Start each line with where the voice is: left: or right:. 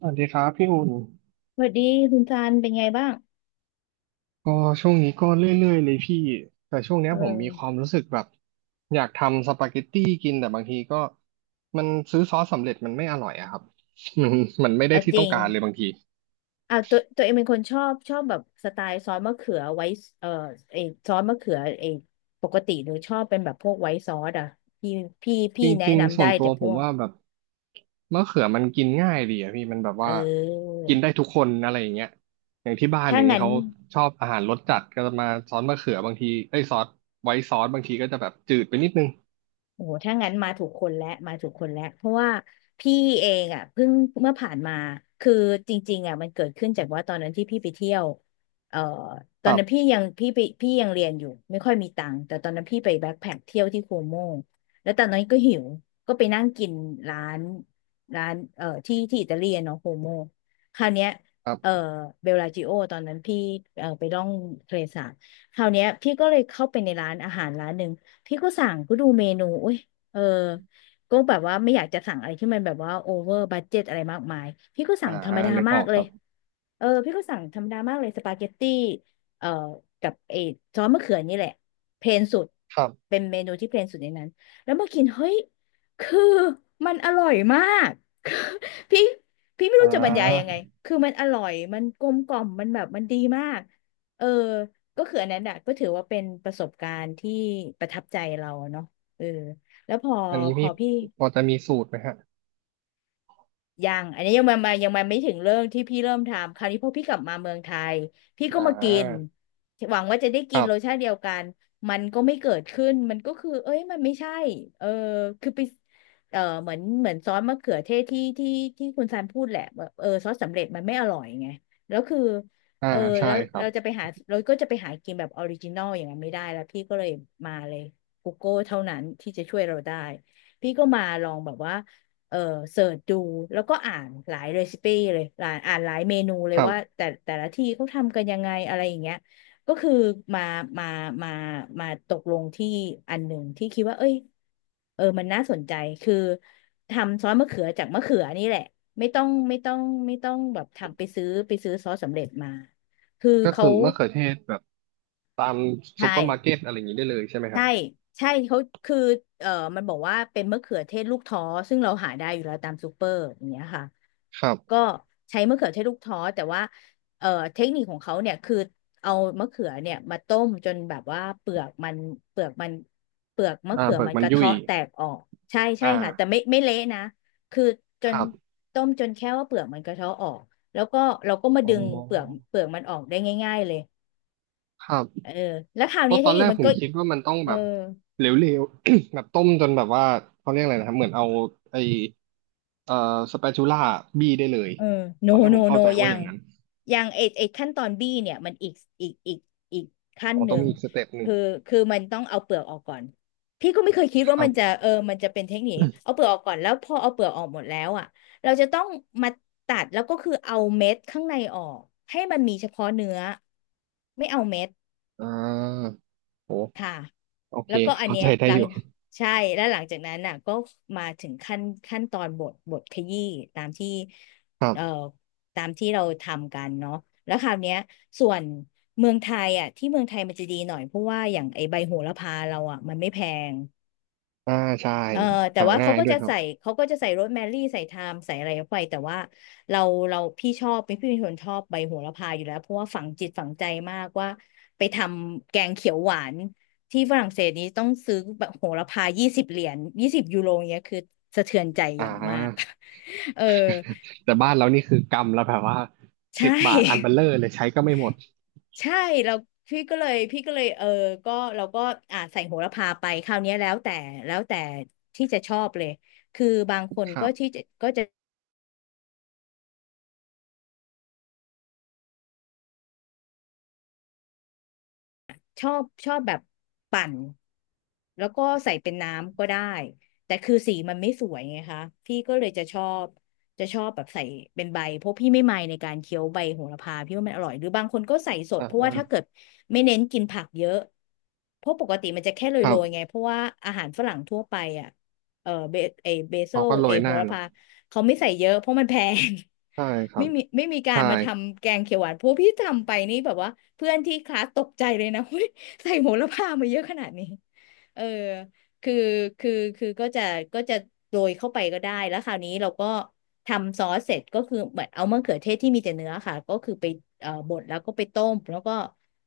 right: สวัสดีครับพี่อุ่น
left: สวัสดีคุณซานเป็นไงบ้าง
right: ก็ช่วงนี้ก็เรื่อยๆเลยพี่แต่ช่วงเนี้ย
left: เอ
right: ผมมีความ
left: อ
right: รู้สึกแบบอยากทำสปาเกตตี้กินแต่บางทีก็มันซื้อซอสสำเร็จมันไม่อร่อยอะครับ มันมันไม่ได้
left: เอา
right: ที่
left: จ
right: ต้อ
left: ริ
right: ง
left: ง
right: การเลยบางที
left: เอาตัวเองเป็นคนชอบแบบสไตล์ซอสมะเขือไว้เออไอซอสมะเขือปกติหนูชอบเป็นแบบพวกไว้ซอสอ่ะพี่
right: จ
left: พี่แนะ
right: ริงๆ
left: นำ
right: ส่ว
left: ได้
right: นตัว
left: แต่
right: ผ
left: พ
right: ม
left: วก
right: ว่าแบบมะเขือมันกินง่ายดีอะพี่มันแบบ
left: เอ
right: ว่า
left: อ
right: กินได้ทุกคนอะไรอย่างเงี้ยอย่างที่บ้านอ
left: ถ้า
right: ย่างเงี้ย
left: งั้น
right: เขาชอบอาหารรสจัดก็จะมาซอสมะเขือบางทีเอ้ยซอสไว้ซอสบางทีก็จะแบบจืดไปนิดนึง
left: โอ้โหถ้างั้นมาถูกคนแล้วมาถูกคนแล้วเพราะว่าพี่เองอ่ะเพิ่งเมื่อผ่านมาคือจริงๆอ่ะมันเกิดขึ้นจากว่าตอนนั้นที่พี่ไปเที่ยวเอ่อต
right: ค
left: อน
right: รั
left: นั้น
right: บ
left: พี่ยังเรียนอยู่ไม่ค่อยมีตังค์แต่ตอนนั้นพี่ไปแบ็คแพ็คเที่ยวที่โคโมแล้วตอนนั้นก็หิวก็ไปนั่งกินร้านร้านที่อิตาเลียนเนาะโคโมคราวเนี้ย
right: ครั
left: เอ่อ
right: บ
left: เบลลาจิโอตอนนั้นพี่ไปล่องทะเลสาบคราวเนี้ยพี่ก็เลยเข้าไปในร้านอาหารร้านหนึ่ง พี่ก็สั่งก็ดูเมนูอุ้ยเออก็แบบว่าไม่อยากจะสั่งอะไรที่มันแบบว่าโอเวอร์บัดเจ็ตอะไรมากมาย พี่ก็
right: อ่า
left: สั่งธรรมดา
right: นึกอ
left: มา
right: อ
left: ก
right: ก
left: เล
right: ค
left: ย เออพี่ก็สั่งธรรมดามากเลยสปาเกตตี้เอ่อกับไอ้ซอสมะเขือนี่แหละเพลนสุด
right: รับ
left: เป็นเมนูที่เพลนสุดในนั้นแล้วมากินเฮ้ยคือมันอร่อยมาก คือพี่ไม่
right: อ่
left: รู้จะบรรยายยังไง
right: า
left: คือมันอร่อยมันกลมกล่อมมันแบบมันดีมากเออก็คืออันนั้นอ่ะก็ถือว่าเป็นประสบการณ์ที่ประทับใจเราเนาะเออแล้วพอ
right: อันนี้
left: พ
right: พี่
left: อพี่
right: พอจะมีสูตรไหมฮะ
left: ยังอันนี้ยังมาไม่ถึงเรื่องที่พี่เริ่มทำคราวนี้พอพี่กลับมาเมืองไทยพี่ก็
right: อ่
left: มากิน
right: า
left: หวังว่าจะได้
right: ค
left: กิ
right: รั
left: นรส
right: บ
left: ชาติเดียวกันมันก็ไม่เกิดขึ้นมันก็คือเอ้ยมันไม่ใช่เออคือไปเหมือนซอสมะเขือเทศที่คุณซันพูดแหละแบบซอสสำเร็จมันไม่อร่อยไงแล้วคือ
right: อ่า
left: เออ
right: ใช่
left: แล้ว
right: ครับ
left: เราก็จะไปหากินแบบออริจินอลอย่างนั้นไม่ได้แล้วพี่ก็เลยมาเลย Google เท่านั้นที่จะช่วยเราได้พี่ก็มาลองแบบว่า เออเสิร์ชดูแล้วก็อ่านหลายเรซิปี้เลยหลายอ่านหลายเมนูเล
right: ค
left: ย
right: รั
left: ว่า
right: บ
left: แต่ละที่เขาทำกันยังไงอะไรอย่างเงี้ยก็คือมามามามาตกลงที่อันหนึ่งที่คิดว่าเอ้ยมันน่าสนใจคือทำซอสมะเขือจากมะเขือนี่แหละไม่ต้องไม่ต้องไม่ต้องแบบทำไปซื้อซอสสำเร็จมาคือ
right: ก็คื
left: เขา
right: อมะเขือเทศแบบตามซุ
left: ใช่
right: ปเปอร์มาร์เก็ตอะไรอย่างนี้ได้เลยใช่ไหมครั
left: ใช่
right: บ
left: ใช่เขาคือเอ่อมันบอกว่าเป็นมะเขือเทศลูกท้อซึ่งเราหาได้อยู่แล้วตามซูเปอร์อย่างเงี้ยค่ะ
right: ครับ
left: ก็ใช้มะเขือเทศลูกท้อแต่ว่าเอ่อเทคนิคของเขาเนี่ยคือเอามะเขือเนี่ยมาต้มจนแบบว่าเปลือกมันเปลือกมะ
right: อ่า
left: เขือ
right: เปลือก
left: มัน
right: มั
left: ก
right: น
left: ระ
right: ยุ่ย
left: เทาะแตกออกใช่
right: อ่
left: ใช่ค่ะแต่
right: า
left: ไม่เละนะคือจ
right: ค
left: น
right: รับ
left: ต้มจนแค่ว่าเปลือกมันกระเทาะออกแล้วก็เราก็มา
right: อ๋
left: ดึ
right: อ
left: งเปลือกมันออกได้ง่ายๆเลย
right: ครับ
left: เออแล้วคราว
right: เพ
left: นี้
right: ราะ
left: เท
right: ตอ
left: ค
right: น
left: นิ
right: แร
left: ค
right: ก
left: มัน
right: ผม
left: ก็
right: คิดว่ามันต้อง
left: เอ
right: แบ
left: อ
right: บเหลวๆ แบบต้มจนแบบว่าเขาเรียกอะไรนะครับเหมือนเอาไอเอ่อสเปชูล่าบี้ได้เลย
left: เออโน
right: ตอนแรกผ
left: โน
right: มเข้า
left: โน
right: ใจ
left: ยั
right: ว่าอ
left: ง
right: ย่างนั้น
left: ยังไอไอขั้นตอนบี้เนี่ยมันอีกอีกอีกขั้น
right: อ๋อ
left: ห
right: ต้อ
left: นึ่
right: งมี
left: ง
right: อีกสเต็ปหนึ่ง
left: คือคือมันต้องเอาเปลือกออกก่อนพี่ก็ไม่เคยคิด
right: ค
left: ว่า
right: รับ
left: มันจะมันจะเป็นเทคนิคเอา เปลือกออกก่อนแล้วพอเอาเปลือกออกหมดแล้วอ่ะเราจะต้องมาตัดแล้วก็คือเอาเม็ดข้างในออกให้มันมีเฉพาะเนื้อไม่เอาเม็ด
right: อ่าโห
left: ค่ะ
right: โอเค
left: แล้วก็อัน
right: เข้า
left: เนี้
right: ใจ
left: ย
right: ได้
left: หลั
right: อยู่
left: ง
right: ค
left: ใช่แล้วหลังจากนั้นน่ะก็มาถึงขั้นตอนบทขยี้ตามที่
right: รับ
left: เอ่อตามที่เราทำกันเนาะแล้วคราวเนี้ยส่วนเมืองไทยอ่ะที่เมืองไทยมันจะดีหน่อยเพราะว่าอย่างไอใบโหระพาเราอ่ะมันไม่แพง
right: อ่าใช่
left: เออแต่
right: หา
left: ว่า
right: ง่า
left: เขา
right: ย
left: ก็
right: ด้วย
left: จะ
right: ครับ
left: ใส่เขาก็จะใส่โรสแมรี่ใส่ไทม์ใส่อะไรไปแต่ว่าเราเราพี่ชอบพี่เป็นคนชอบใบโหระพาอยู่แล้วเพราะว่าฝังจิตฝังใจมากว่าไปทำแกงเขียวหวานที่ฝรั่งเศสนี้ต้องซื้อแบบโหระพา20 เหรียญ20 ยูโรเนี้ยคือสะเทือนใจอ
right: อ่
left: ย่างมาก
right: า
left: เออ
right: แต่บ้านเรานี่คือกำแล้วแบบว่า
left: ใช
right: 10 บาทอันเบล
left: ่
right: เลอร์เลยใช้ก็ไม่หมด
left: ใช่เราพี่ก็เลยพี่ก็เลยก็เราก็อ่าใส่โหระพาไปคราวเนี้ยแล้วแต่ที่จะชอบเลยคือบางคน
right: ครั
left: ก็ที่
right: บ
left: จะก็จะ ชอบแบบปั่นแล้วก็ใส่เป็นน้ำก็ได้แต่คือสีมันไม่สวยไงคะพี่ก็เลยจะชอบจะชอบแบบใส่เป็นใบเพราะพี่ไม่ในการเคี้ยวใบโหระพาพี่ว่ามันอร่อยหรือบางคนก็ใส่ส
right: อ่
left: ดเพราะว่าถ้าเกิ
right: า
left: ดไม่เน้นกินผักเยอะเพราะปกติมันจะแค่โร
right: ครับ
left: ยๆไงเพราะว่าอาหารฝรั่งทั่วไปอ่ะเออเบเอเบโซ
right: เขาก็โร
left: เอ
right: ยห
left: โห
right: น้า
left: ระ
right: เนาะ
left: พาเขาไม่ใส่เยอะเพราะมันแพง
right: ใช่ครั
left: ไม่
right: บ
left: มีไม่มีกา
right: ใช่
left: รมาทำแกงเขียวหวานเพราะพี่ทำไปนี่แบบว่าเพื่อนที่คลาสตกใจเลยนะ เฮ้ยใส่โหระพามาเยอะขนาดนี้เออคือคือคือก็จะโรยเข้าไปก็ได้แล้วคราวนี้เราก็ทำซอสเสร็จก็คือเหมือนเอามะเขือเทศที่มีแต่เนื้อค่ะก็คือไปบดแล้วก็ไปต้มแล้วก็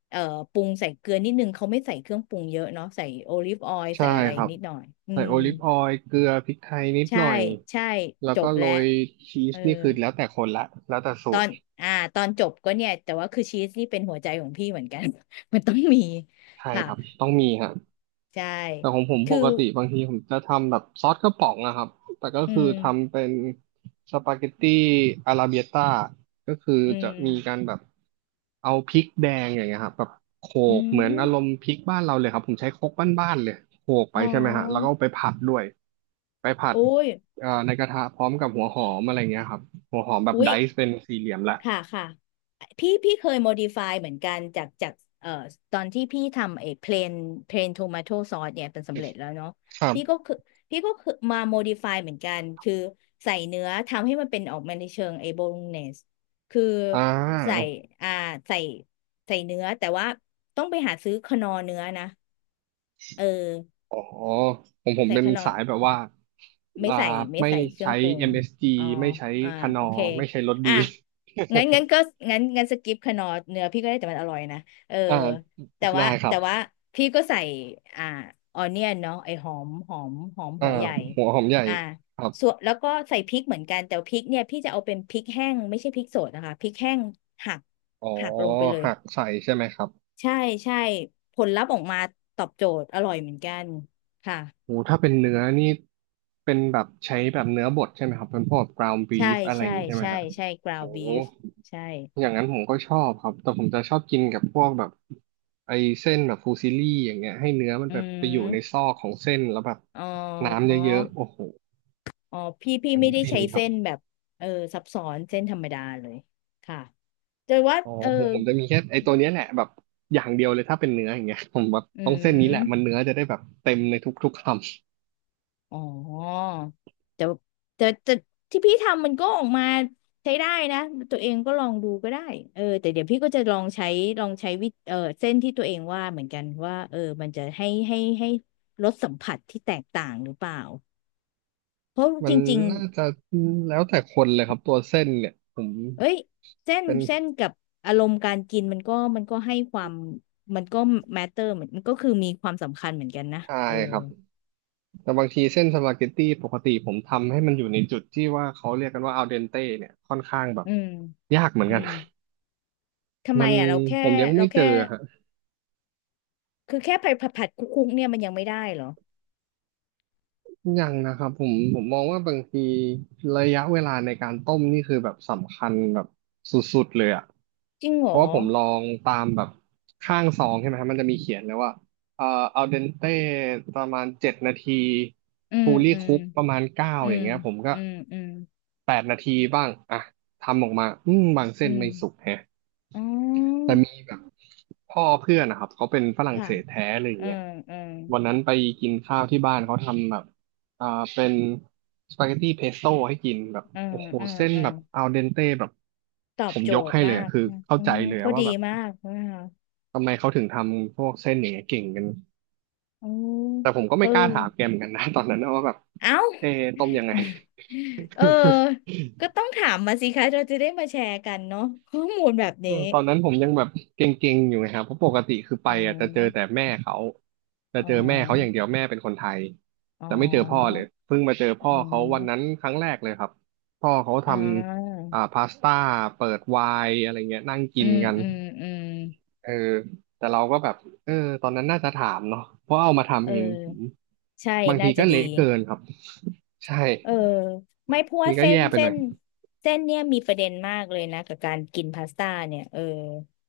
left: เอ่อปรุงใส่เกลือนิดนึงเขาไม่ใส่เครื่องปรุงเยอะเนาะใส่โอลิฟออยล์
right: ใช่
left: ใส่อะไร
right: ครับ
left: นิดหน่อยอื
right: ใส่
left: ม
right: โอลิฟออยล์เกลือพริกไทยนิดห
left: ใช่
right: น่อย
left: ใช่
right: แล้ว
left: จ
right: ก็
left: บ
right: โร
left: แล้ว
right: ยชี
left: เอ
right: ส
left: อ
right: นี่คือแล้วแต่คนละแล้วแต่สู
left: ตอ
right: ตร
left: น อ่า ตอนจบก็เนี่ยแต่ว่าคือชีสนี่เป็นหัวใจของพี่เหมือนกัน มันต้องมี
right: ใช่
left: ค่ะ
right: ครับต้องมีฮะ
left: ใช่
right: แต่ของผมป
left: คือ
right: กติบางทีผมจะทำแบบซอสกระป๋องนะครับแต่ก็
left: อื
right: คือทำ
left: ม
right: เป็นสปาเกตตี้อาราเบียต้าก็คือ
left: อื
right: จะ
left: ม
right: มีการแบบเอาพริกแดงอย่างเงี้ยครับแบบโข
left: อื
right: กเหมือนอารม
left: ม
right: ณ์พริกบ้านเราเลยครับผมใช้ครกบ้านๆเลยโขกไป
left: อ๋
right: ใช่ไหมฮะแล้วก็
left: อ
right: เอาไปผัดด้วยไปผัด
left: โอ้ย
right: ในกระทะพร้อมกับหัวหอมอะไรเงี้ยครับหัวหอมแบบ
left: อุ๊
right: ได
left: ย
right: ซ์เป็นสี่เหลี่ยมละ
left: ค่ะค่ะพี่เคย modify เหมือนกันจากเอ่อตอนที่พี่ทำไอ้ plain plain tomato sauce เนี่ยเป็นสำเร็จแล้วเนาะ
right: ครั
left: พี่ก็
right: บ
left: คือพี่ก็คือมา modify เหมือนกันคือใส่เนื้อทำให้มันเป็นออกมาในเชิงไอ้โบโลเนสคือ
right: อ่
left: ใส่
right: า
left: อ่าใส่ใส่เนื้อแต่ว่าต้องไปหาซื้อคนอเนื้อนะเออ
right: อ๋อผม
left: ใส่
right: เป็น
left: คนอ
right: สายแบบว่า
left: ไม่
right: อ่า
left: ใส่ไม่
right: ไม่
left: ใส่เครื่อ
right: ใช้
left: งปรุง
right: MSG
left: อ๋อ
right: ไม่ใช้
left: อ่า
right: คานอ
left: โอเค
right: ร์ไม่ใช้รถดี
left: อ่ะงั้นก็งั้นสกิปขนอร์เนื้อพี่ก็ได้แต่มันอร่อยนะเออ
right: อ่า
left: แต่
right: ได้
left: ว่า
right: ครั
left: แต่
right: บ
left: ว่าพี่ก็ใส่อ่าออเนียนเนาะไอหอม
right: อ่า
left: หัวใหญ่
right: หัวหอมใหญ่
left: อ่า
right: ครับ
left: ส่วนแล้วก็ใส่พริกเหมือนกันแต่พริกเนี่ยพี่จะเอาเป็นพริกแห้งไม่ใช่พริกสดนะคะพริกแห้งหัก
right: อ๋อ
left: หักลงไปเลย
right: หักใส่ใช่ไหมครับ
left: ใช่ใช่ผลลัพธ์ออกมาตอบโจทย์อร่อยเหมือนกันค่ะ
right: โหถ้าเป็นเนื้อนี่เป็นแบบใช้แบบเนื้อบดใช่ไหมครับเป็นพวก ground
left: ใช่
right: beef อะไรอ
left: ใช่
right: ย่างนี้ใช่ไหม
left: ใช่
right: ครับ
left: ใช่กรา
right: โอ้
left: วบีฟใช่
right: อย่างนั้นผมก็ชอบครับแต่ผมจะชอบกินกับพวกแบบไอ้เส้นแบบฟูซิลลี่อย่างเงี้ยให้เนื้อมัน
left: อื
right: แบบไปอยู่ในซ
left: ม
right: อกของเส้นแล้วแบบ
left: อ๋
right: น้ำ
left: อ
right: เยอะๆโอ้โห
left: อ๋อพี่
right: อัน
left: ไม่
right: นี้
left: ได้
right: ฟิน
left: ใช้
right: ครับ
left: เส้นแบบเออซับซ้อนเส้นธรรมดาเลยค่ะแต่ว่า
right: อ๋อ
left: เออ
right: ผมจะมีแค่ไอ้ตัวเนี้ยแหละแบบอย่างเดียวเลยถ้าเป็นเนื้ออย่างเงี้ยผมแบบ
left: อื
right: ต้องเส้นนี้แหละมัน
left: ม
right: เนื้อจะได้แบบเต็มในทุกๆคำ
left: อ๋อแต่แต่แต่ที่พี่ทำมันก็ออกมาใช้ได้นะตัวเองก็ลองดูก็ได้เออแต่เดี๋ยวพี่ก็จะลองใช้ลองใช้วิเออเส้นที่ตัวเองว่าเหมือนกันว่าเออมันจะให้รสสัมผัสที่แตกต่างหรือเปล่าเพราะ
right: มั
left: จ
right: น
left: ริงๆ
right: น่าจะแล้วแต่คนเลยครับตัวเส้นเนี่ยผม
left: เอ้ยเส้น
right: เป็น
left: เส้นกับอารมณ์การกินมันก็มันก็ให้ความมันก็ matter เหมือนมันก็คือมีความสำคัญเหมือนกันนะ
right: ชา
left: เออ
right: ยครับแต่บางทีเส้นสปาเกตตี้ปกติผมทำให้มันอยู่ในจุดที่ว่าเขาเรียกกันว่าอัลเดนเต้เนี่ยค่อนข้างแบบ
left: อืม
right: ยากเหมือน
left: อื
right: กัน
left: มทำไม
right: มัน
left: อ่ะเราแค่
right: ผมยัง
left: เรา
right: ไม่เจ
left: แค่
right: อฮะ
left: คือแค่ผัดคุกคุกๆเนี่ยมันยังไม่ได้เหรอ
right: ยังนะครับผมมองว่าบางทีระยะเวลาในการต้มนี่คือแบบสำคัญแบบสุดๆเลยอ่ะ
left: จริงเห
right: เพ
left: ร
right: ราะ
left: อ
right: ว่าผมลองตามแบบข้างซองใช่ไหมครับมันจะมีเขียนเลยว่าเอ่ออัลเดนเต้ประมาณ7 นาที
left: อื
right: ฟู
left: ม
right: ลี่
left: อืม
right: คุกประมาณ 9
left: อื
right: อย่า
left: ม
right: งเงี้ยผมก็
left: อืมอืม
right: 8 นาทีบ้างอ่ะทำออกมาอืมบางเส้
left: อื
right: น
left: ม
right: ไม่สุกแฮะ
left: อ๋
right: แต่
left: อ
right: มีแบบ พ่อเพื่อนนะครับเขาเป็นฝรั่ง
left: ค่ะ
right: เศสแท้เลยอย่าง
left: อื
right: เงี้ย
left: มอืม
right: วันนั้นไปกินข้าวที่บ้านเขาทำแบบอ่าเป็นสปาเกตตี้เพสโต้ให้กินแบบ
left: อืม
right: โอ้โห
left: อืม
right: เส้น
left: อื
right: แบ
left: ม
right: บอัลเดนเต้แบบ
left: ตอ
right: ผ
left: บ
right: ม
left: โจ
right: ยก
left: ทย์
right: ให้เล
left: มา
right: ยอะ
left: ก
right: คือเข้า
left: อ๋อ
right: ใจเลย
left: พอ
right: ว่า
left: ดี
right: แบบ
left: มากนะคะ
right: ทำไมเขาถึงทำพวกเส้นอย่างเงี้ยเก่งกัน
left: อ๋อ
right: แต่ผมก็
left: เอ
right: ไม่
left: อ
right: กล้าถามแกเหมือนกันนะตอนนั้นนะว่าแบบ
left: เอ้า
right: เอะต้มยังไง
left: เออ ก็ต้องถามมาสิคะเราจะได้มาแชร์กันเนาะข้อมูลแบบ
right: เออ
left: นี้
right: ตอนนั้นผมยังแบบเก่งๆอยู่ไงครับเพราะปกติคือไป
left: อ๋
right: อ่ะจะเจอแต่
left: อ
right: แม่เขาจะ
left: อ๋อ
right: เจอแม่เขาอย่างเดียวแม่เป็นคนไทย
left: อ๋อ
right: จะไม่เจอพ่อเลยเพิ่งมาเจอพ่อ
left: อ๋
right: เขาวันนั้น
left: อ
right: ครั้งแรกเลยครับพ่อเขาท
left: อ่า
right: ำพาสต้าเปิดไวน์อะไรเงี้ยนั่งกิ
left: อื
right: น
left: ม
right: กัน
left: อืมอืม
right: เออแต่เราก็แบบเออตอนนั้นน่าจะถามเนาะเพราะเอามา
left: เอ
right: ทำเองผม
left: อใช่
right: บางที
left: น่า
right: ก็
left: จะดี
right: เละเกินครับใช่
left: เออ ไม่เพราะว่า
right: นี่ก็
left: เส้น
right: แย่ไปห
left: เส้
right: น่อย
left: นเส้นเนี่ยมีประเด็นมากเลยนะกับการกินพาสต้าเนี่ยเออ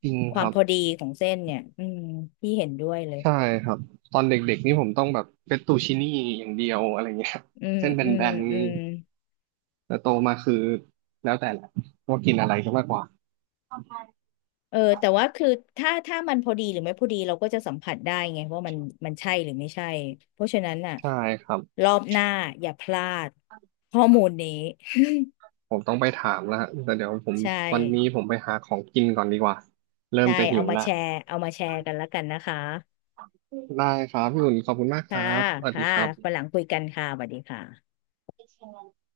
right: จริง
left: ค
right: ค
left: วาม
right: รับ
left: พอดีของเส้นเนี่ย อืมพี่เห็นด้วยเลย
right: ใช่ครับตอนเด็กๆนี่ผมต้องแบบเฟตตูชินี่อย่างเดียวอะไรเงี้ย
left: อืม
right: เส้นแบ
left: อืม
right: น
left: อืม
right: ๆแต่โตมาคือแล้วแต่แหละว่ากินอะไรก็มากกว่า
left: เออแต่ว่าคือถ้ามันพอดีหรือไม่พอดีเราก็จะสัมผัสได้ไงว่ามันมันใช่หรือไม่ใช่เพราะฉะนั้นน่ะ
right: ใช่ครับ
left: รอบหน้าอย่าพลาดข้อมูลนี้
right: ผมต้องไปถามแล้วฮะแต่เดี๋ยวผม
left: ใช่
right: วันนี้ผมไปหาของกินก่อนดีกว่าเริ่ม
left: ใช่
right: จะหิ
left: เอา
right: ว
left: มา
right: ละ
left: แชร์เอามาแชร์กันแล้วกันนะคะ
right: ได้ครับพี่อุ่นขอบคุณมากค
left: ค่ะ
right: รับสวัสดี
left: ค่ะ
right: ครั
left: วัน
right: บ
left: หลังคุยกันค่ะสวัสดีค่ะ